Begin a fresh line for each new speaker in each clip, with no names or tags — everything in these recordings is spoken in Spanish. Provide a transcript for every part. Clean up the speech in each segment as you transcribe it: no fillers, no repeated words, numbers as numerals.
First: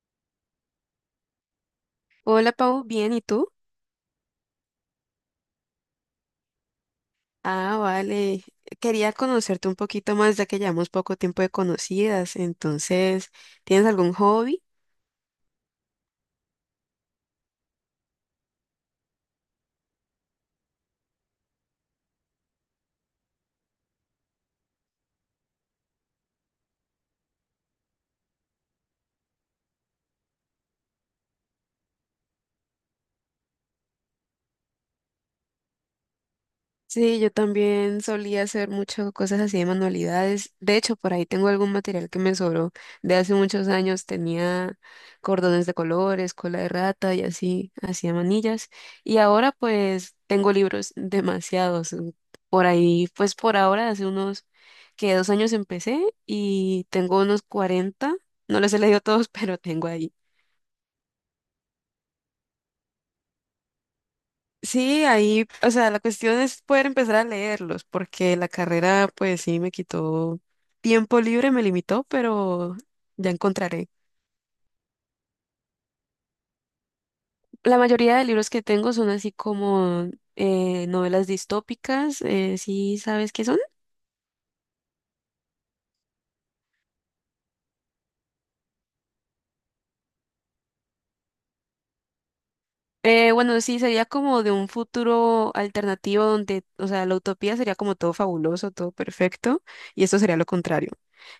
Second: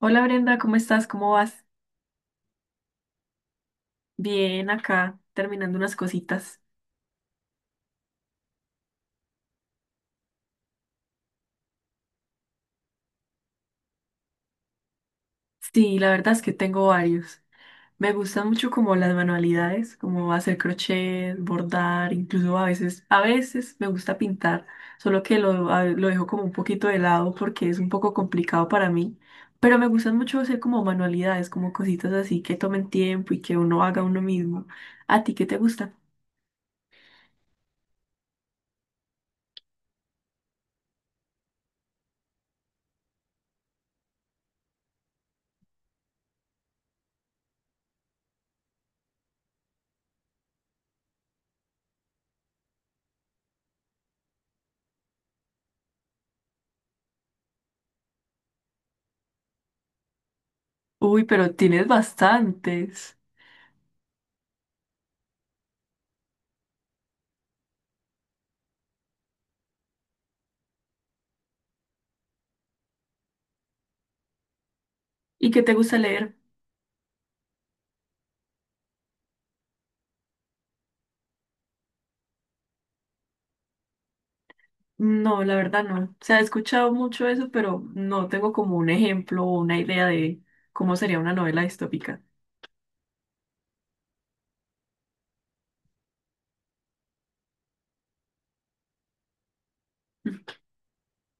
Hola Brenda, ¿cómo estás? ¿Cómo vas?
Hola Pau, bien, ¿y tú?
Bien, acá terminando unas cositas.
Ah, vale. Quería conocerte un poquito más ya que llevamos poco tiempo de conocidas. Entonces, ¿tienes algún hobby?
Sí, la verdad es que tengo varios. Me gustan mucho como las manualidades, como hacer crochet, bordar, incluso a veces me gusta pintar, solo que lo dejo como un poquito de lado porque es un poco complicado para mí. Pero me gustan mucho hacer como manualidades, como cositas así que tomen tiempo y que uno haga uno mismo. ¿A ti qué te gusta?
Sí, yo también solía hacer muchas cosas así de manualidades. De hecho, por ahí tengo algún material que me sobró de hace muchos años. Tenía cordones de colores, cola de rata y así, hacía manillas. Y ahora pues tengo libros demasiados. Por ahí, pues por ahora, hace unos que 2 años empecé y tengo unos 40. No les he leído todos, pero tengo ahí.
Uy, pero tienes bastantes.
Sí, ahí, o sea, la cuestión es poder empezar a leerlos, porque la carrera, pues sí, me quitó tiempo libre, me limitó, pero ya encontraré.
¿Y qué te gusta leer?
La mayoría de libros que tengo son así como novelas distópicas, ¿sí sabes qué son?
No, la verdad no. O sea, he escuchado mucho eso, pero no tengo como un ejemplo o una idea de cómo sería una novela distópica.
Bueno, sí, sería como de un futuro alternativo donde, o sea, la utopía sería como todo fabuloso, todo perfecto, y esto sería lo contrario.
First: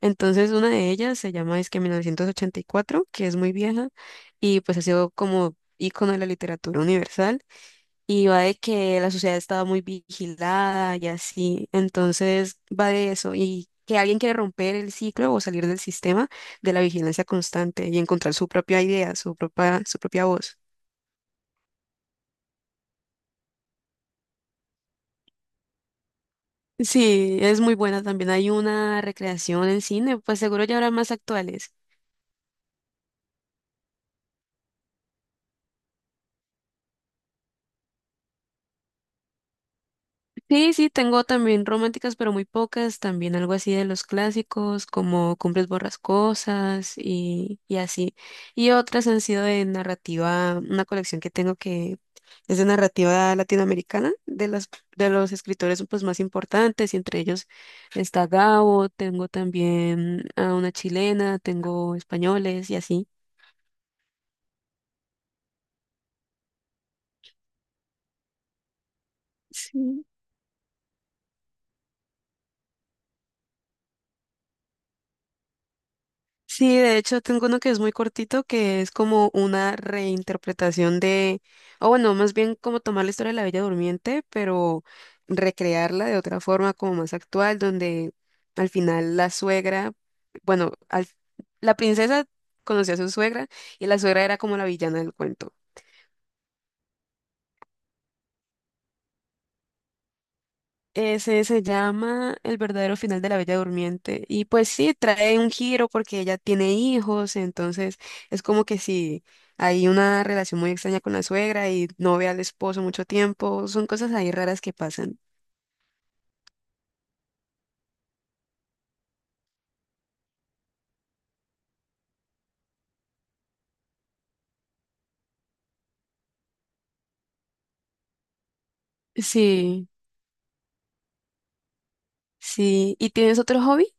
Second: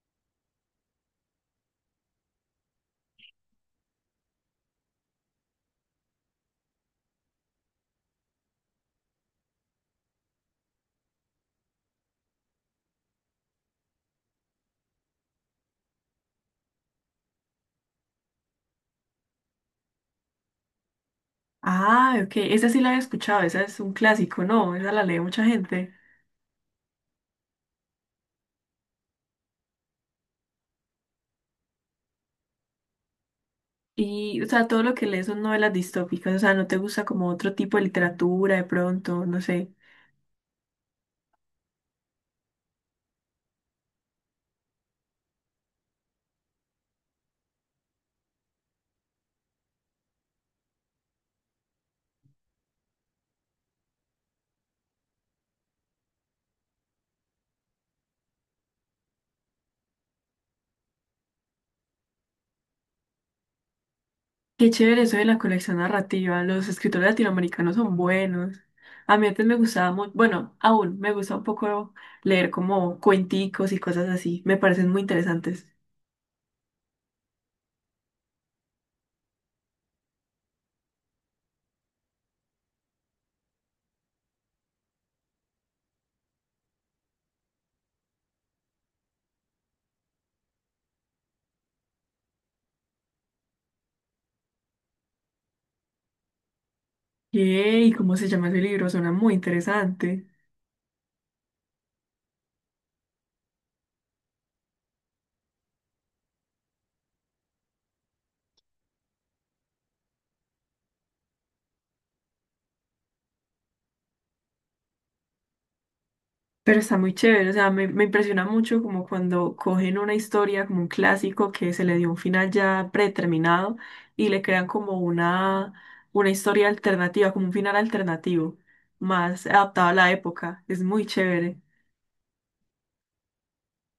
Entonces, una de ellas se llama es que 1984, que es muy vieja, y pues ha sido como ícono de la literatura universal, y va de que la sociedad estaba muy vigilada y así, entonces va de eso, y que alguien quiere romper el ciclo o salir del sistema de la vigilancia constante y encontrar su propia idea, su propia voz.
Ah, ok, esa sí la he escuchado, esa es un clásico, ¿no? Esa la lee mucha gente.
Sí, es muy buena también. Hay una recreación en cine, pues seguro ya habrá más actuales.
Y, o sea, todo lo que lees son novelas distópicas, o sea, no te gusta como otro tipo de literatura de pronto, no sé.
Sí, sí, tengo también románticas, pero muy pocas. También algo así de los clásicos, como Cumbres Borrascosas y así. Y otras han sido de narrativa, una colección que tengo que es de narrativa latinoamericana, de los escritores pues, más importantes, y entre ellos está Gabo, tengo también a una chilena, tengo españoles y así.
Qué chévere eso de la colección narrativa, los escritores latinoamericanos son buenos. A mí antes me gustaba
Sí.
mucho, bueno, aún me gusta un poco leer como cuenticos y cosas así, me parecen muy interesantes.
Sí, de hecho tengo uno que es muy cortito, que es como una reinterpretación o bueno, más bien como tomar la historia de la Bella Durmiente, pero recrearla de otra forma como más actual, donde al final la suegra, bueno, la princesa conocía a su suegra y la suegra era como la villana del cuento.
Yay, ¿cómo se llama ese libro? Suena muy interesante.
Ese se llama El verdadero final de la Bella Durmiente. Y pues sí, trae un giro porque ella tiene hijos, entonces es como que si hay una relación muy extraña con la suegra y no ve al esposo mucho tiempo, son cosas ahí raras que pasan.
Pero está muy chévere, o sea, me impresiona mucho como cuando cogen una historia, como un clásico que se le dio un final ya predeterminado y le crean como una historia alternativa, como un final alternativo, más adaptado
Sí,
a la época. Es muy chévere.
sí. ¿Y tienes otro hobby?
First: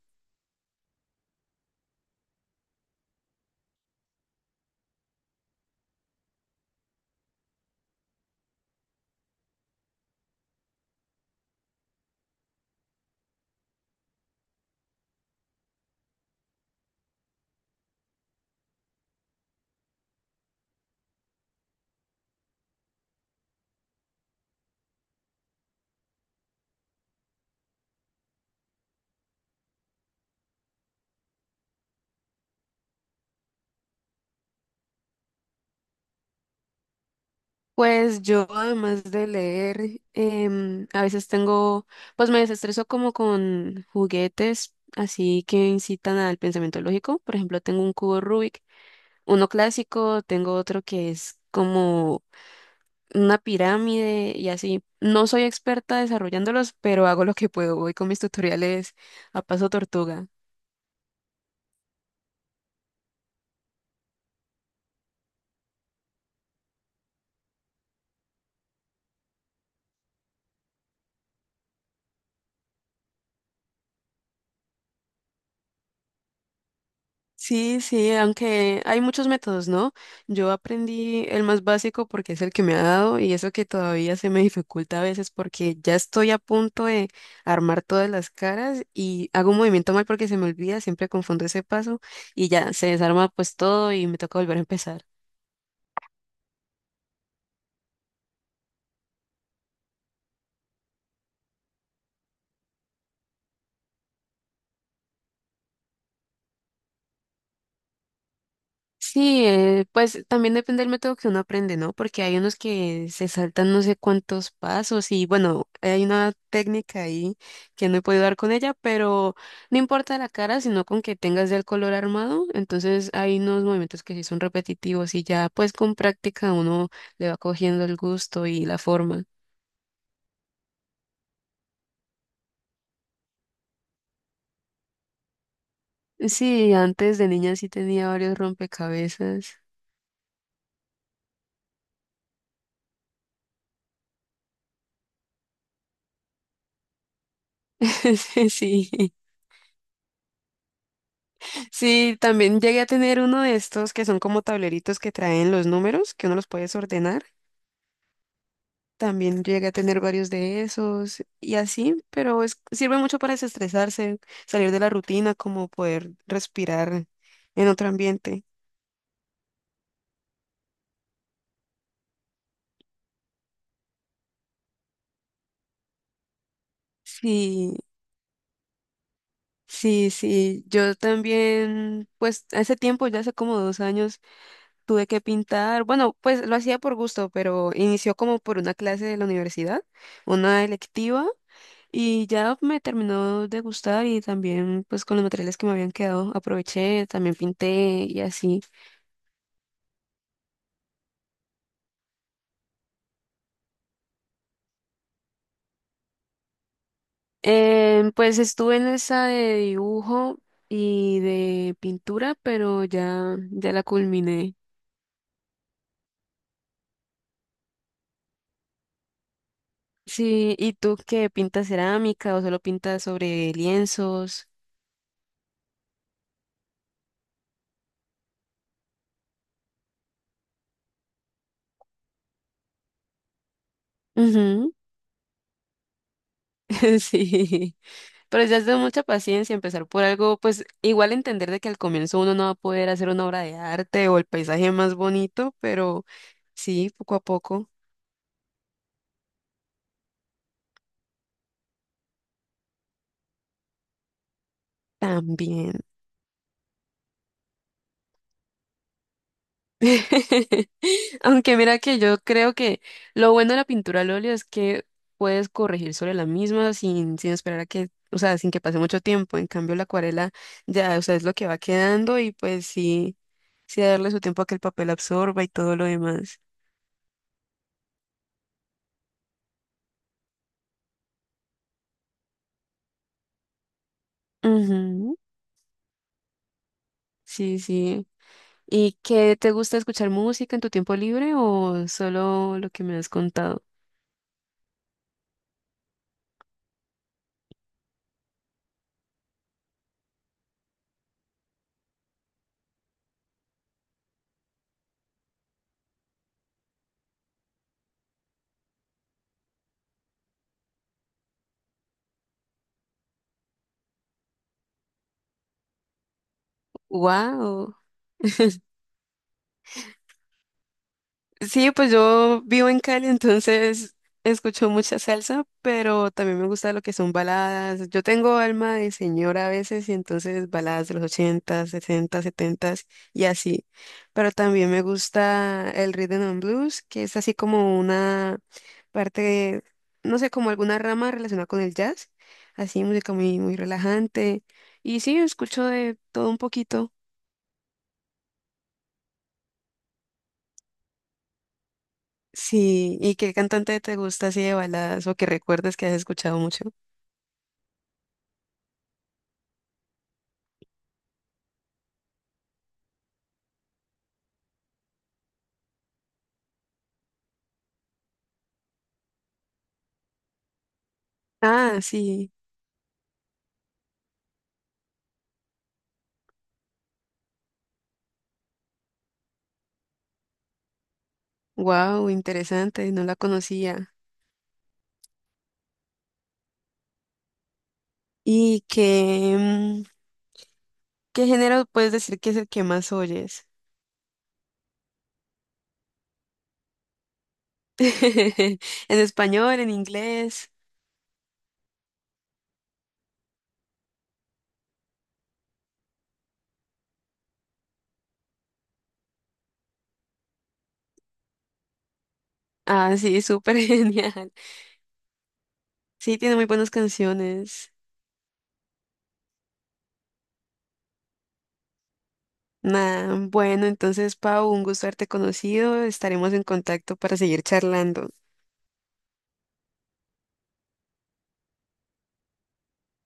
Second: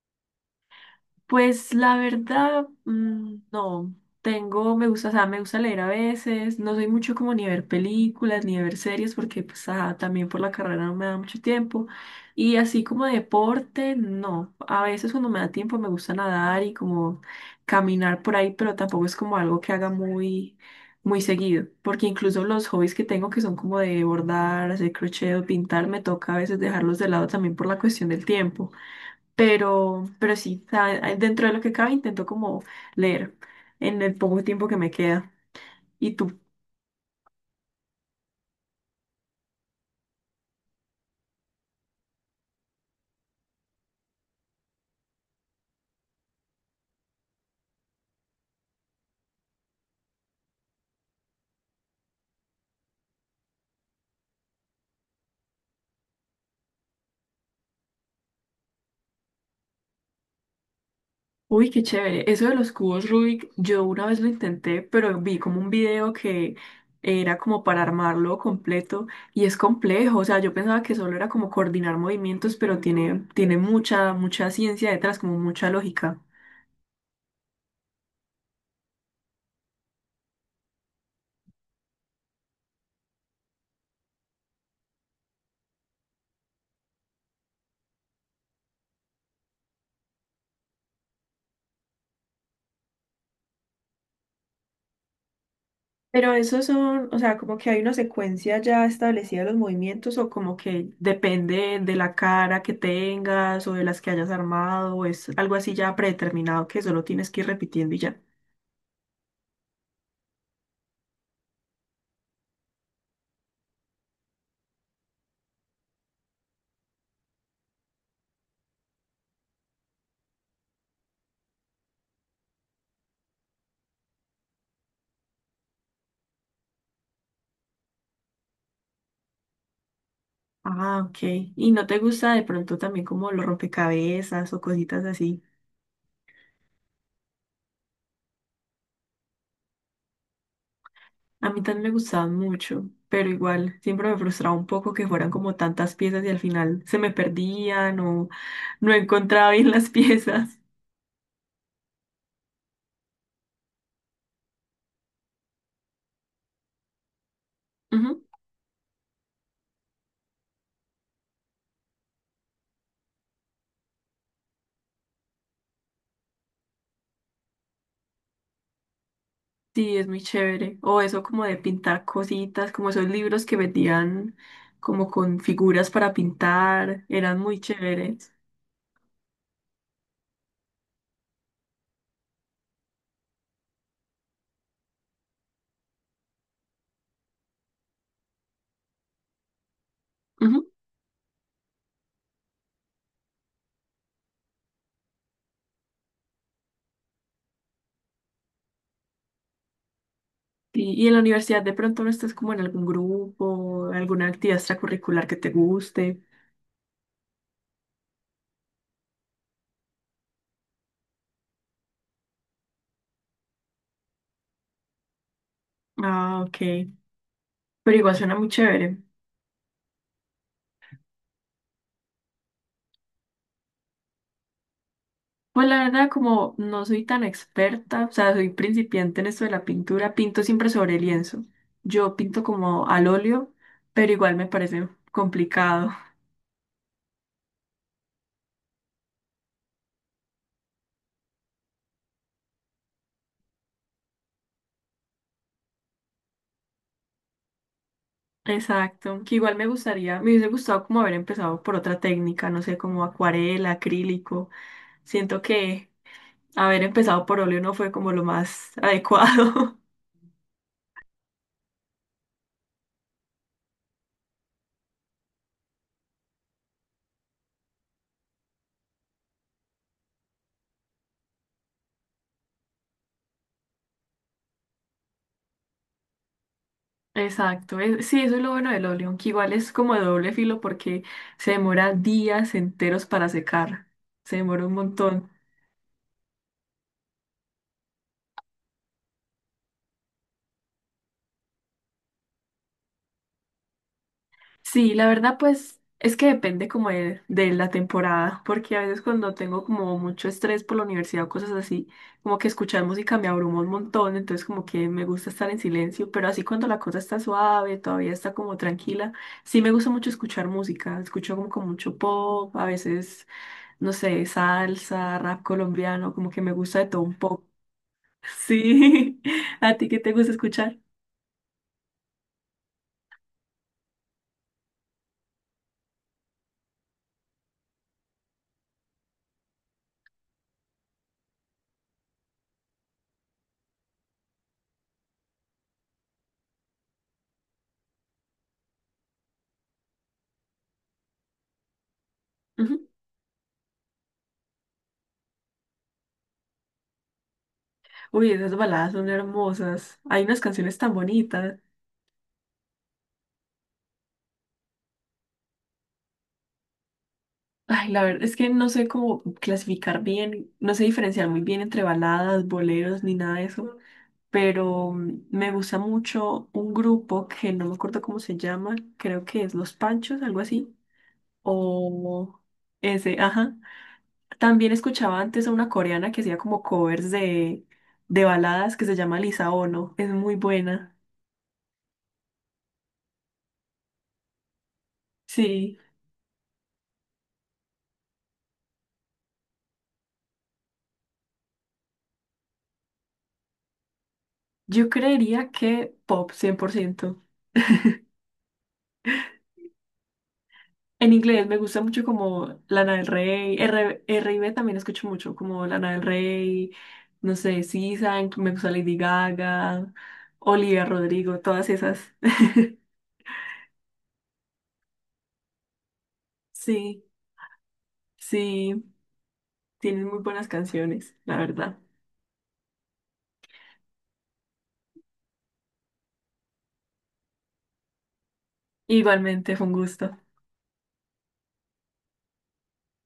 Pues la verdad, no. Tengo, me gusta, o sea, me gusta leer a veces. No soy mucho como ni ver películas ni ver series porque pues también por la carrera no me da mucho tiempo. Y así como deporte, no. A veces cuando me da tiempo me gusta nadar y como caminar por ahí, pero tampoco es como algo que haga muy, muy seguido. Porque incluso los hobbies que tengo que son como de bordar, hacer crochet o pintar, me toca a veces dejarlos de lado también por la cuestión del tiempo. Pero sí, o sea, dentro de lo que cabe intento como leer en el poco tiempo que me queda. ¿Y tú?
Pues yo además de leer, a veces pues me desestreso como con juguetes, así que incitan al pensamiento lógico. Por ejemplo, tengo un cubo Rubik uno clásico, tengo otro que es como una pirámide y así. No soy experta desarrollándolos, pero hago lo que puedo. Voy con mis tutoriales a paso tortuga.
Uy, qué chévere. Eso de los cubos Rubik, yo una vez lo intenté, pero vi como un video que era como para armarlo completo y es complejo. O sea, yo pensaba que solo era como coordinar movimientos, pero tiene mucha, mucha ciencia detrás, como mucha lógica.
Sí, sí, aunque hay muchos métodos, ¿no? Yo aprendí el más básico porque es el que me ha dado y eso que todavía se me dificulta a veces porque ya estoy a punto de armar todas las caras y hago un movimiento mal porque se me olvida, siempre confundo ese paso y ya se desarma pues todo y me toca volver a empezar.
Pero esos son, o sea, como que hay una secuencia ya establecida de los movimientos o como que depende de la cara que tengas o de las que hayas armado o es algo así ya predeterminado que solo tienes que ir repitiendo y ya.
Sí, pues también depende del método que uno aprende, ¿no? Porque hay unos que se saltan no sé cuántos pasos y bueno, hay una técnica ahí que no he podido dar con ella, pero no importa la cara, sino con que tengas ya el color armado, entonces hay unos movimientos que sí son repetitivos y ya pues con práctica uno le va cogiendo el gusto y la forma.
Ah, ok. ¿Y no te gusta de pronto también como los rompecabezas o cositas así?
Sí, antes de niña sí tenía varios rompecabezas.
A mí también me gustaban mucho, pero igual siempre me frustraba un poco que fueran como tantas piezas y al final se me perdían o
Sí,
no
sí.
encontraba bien las piezas.
Sí, también llegué a tener uno de estos que son como tableritos que traen los números, que uno los puedes ordenar.
Ujú.
También llegué a tener varios de esos y así, pero sirve mucho para desestresarse, salir de la rutina, como poder respirar en otro ambiente.
Sí, es muy chévere. O eso como de pintar cositas, como esos libros que vendían como con figuras para pintar, eran muy
Sí,
chéveres.
sí, sí. Yo también, pues hace tiempo, ya hace como 2 años, tuve que pintar. Bueno, pues lo hacía por gusto, pero inició como por una clase de la universidad, una
Ujú.
electiva. Y ya me terminó de gustar y también pues con los materiales que me habían quedado aproveché, también pinté y así.
Y en la universidad de pronto no estás como en algún grupo, alguna actividad extracurricular que te guste.
Pues estuve en esa de dibujo y de pintura, pero ya, ya la culminé.
Ah, ok. Pero igual suena muy chévere.
Sí, ¿y tú qué pintas cerámica o solo pintas sobre lienzos?
Pues la verdad, como no soy tan experta, o sea, soy principiante en esto de la pintura, pinto siempre sobre lienzo. Yo pinto como al óleo, pero igual me parece complicado.
Sí, pero ya es de mucha paciencia empezar por algo, pues igual entender de que al comienzo uno no va a poder hacer una obra de arte o el paisaje más bonito, pero sí, poco a poco
Exacto, que igual me gustaría, me hubiese gustado como haber empezado por otra técnica, no sé, como acuarela, acrílico. Siento
también.
que haber empezado por óleo no fue como lo más adecuado.
Aunque mira que yo creo que lo bueno de la pintura al óleo es que puedes corregir sobre la misma sin esperar a que, o sea, sin que pase mucho tiempo. En cambio, la acuarela ya, o sea, es lo que va quedando y pues sí, sí darle su tiempo a que el papel absorba y todo lo demás.
Exacto, sí, eso es lo bueno del óleo, que igual es como de doble filo porque se demora días enteros para secar, se demora un
Ujú.
montón.
Sí, sí. ¿Y qué te gusta escuchar música en tu tiempo libre o solo lo que me has contado?
Sí, la verdad, pues es que depende como de la temporada, porque a veces cuando tengo como mucho estrés por la universidad o cosas así, como que escuchar música me abruma un montón, entonces como que me gusta estar en silencio, pero así cuando la cosa está suave, todavía está como tranquila, sí me gusta mucho escuchar música, escucho como con mucho pop, a veces, no sé, salsa, rap colombiano, como que me gusta de todo un poco.
¡Wow!
Sí, ¿a ti qué te gusta escuchar?
Sí, pues yo vivo en Cali, entonces escucho mucha salsa, pero también me gusta lo que son baladas. Yo tengo alma de señora a veces, y entonces baladas de los 80, 60, 70 y así. Pero también me gusta el rhythm and blues, que es así como una parte, no sé, como alguna rama relacionada con el jazz. Así,
Ujú.
música muy, muy relajante. Y sí, escucho de todo un poquito.
Uy, esas baladas son hermosas. Hay unas canciones tan bonitas.
Sí, ¿y qué cantante te gusta así de baladas o que recuerdes que has escuchado mucho?
Ay, la verdad es que no sé cómo clasificar bien, no sé diferenciar muy bien entre baladas, boleros, ni nada de eso, pero me gusta mucho un grupo que no me acuerdo cómo se llama, creo que es Los Panchos, algo así,
Ah, sí,
o ese, ajá. También escuchaba antes a una coreana que hacía como covers de baladas que se llama Lisa Ono, es muy buena.
wow, interesante, no la conocía.
Sí,
¿Y qué, qué género puedes decir que es el que más oyes?
yo creería que pop 100%.
¿En español, en inglés?
En inglés me gusta mucho como Lana del Rey, R, R. R&B también escucho mucho, como Lana del Rey, no sé, SZA, me gusta Lady Gaga, Olivia Rodrigo, todas esas.
Ah, sí, súper genial. Sí, tiene muy buenas
Sí,
canciones.
sí, tienen muy buenas canciones, la verdad.
Nah, bueno, entonces, Pau, un gusto haberte conocido. Estaremos en contacto para seguir charlando.
Igualmente, fue un gusto.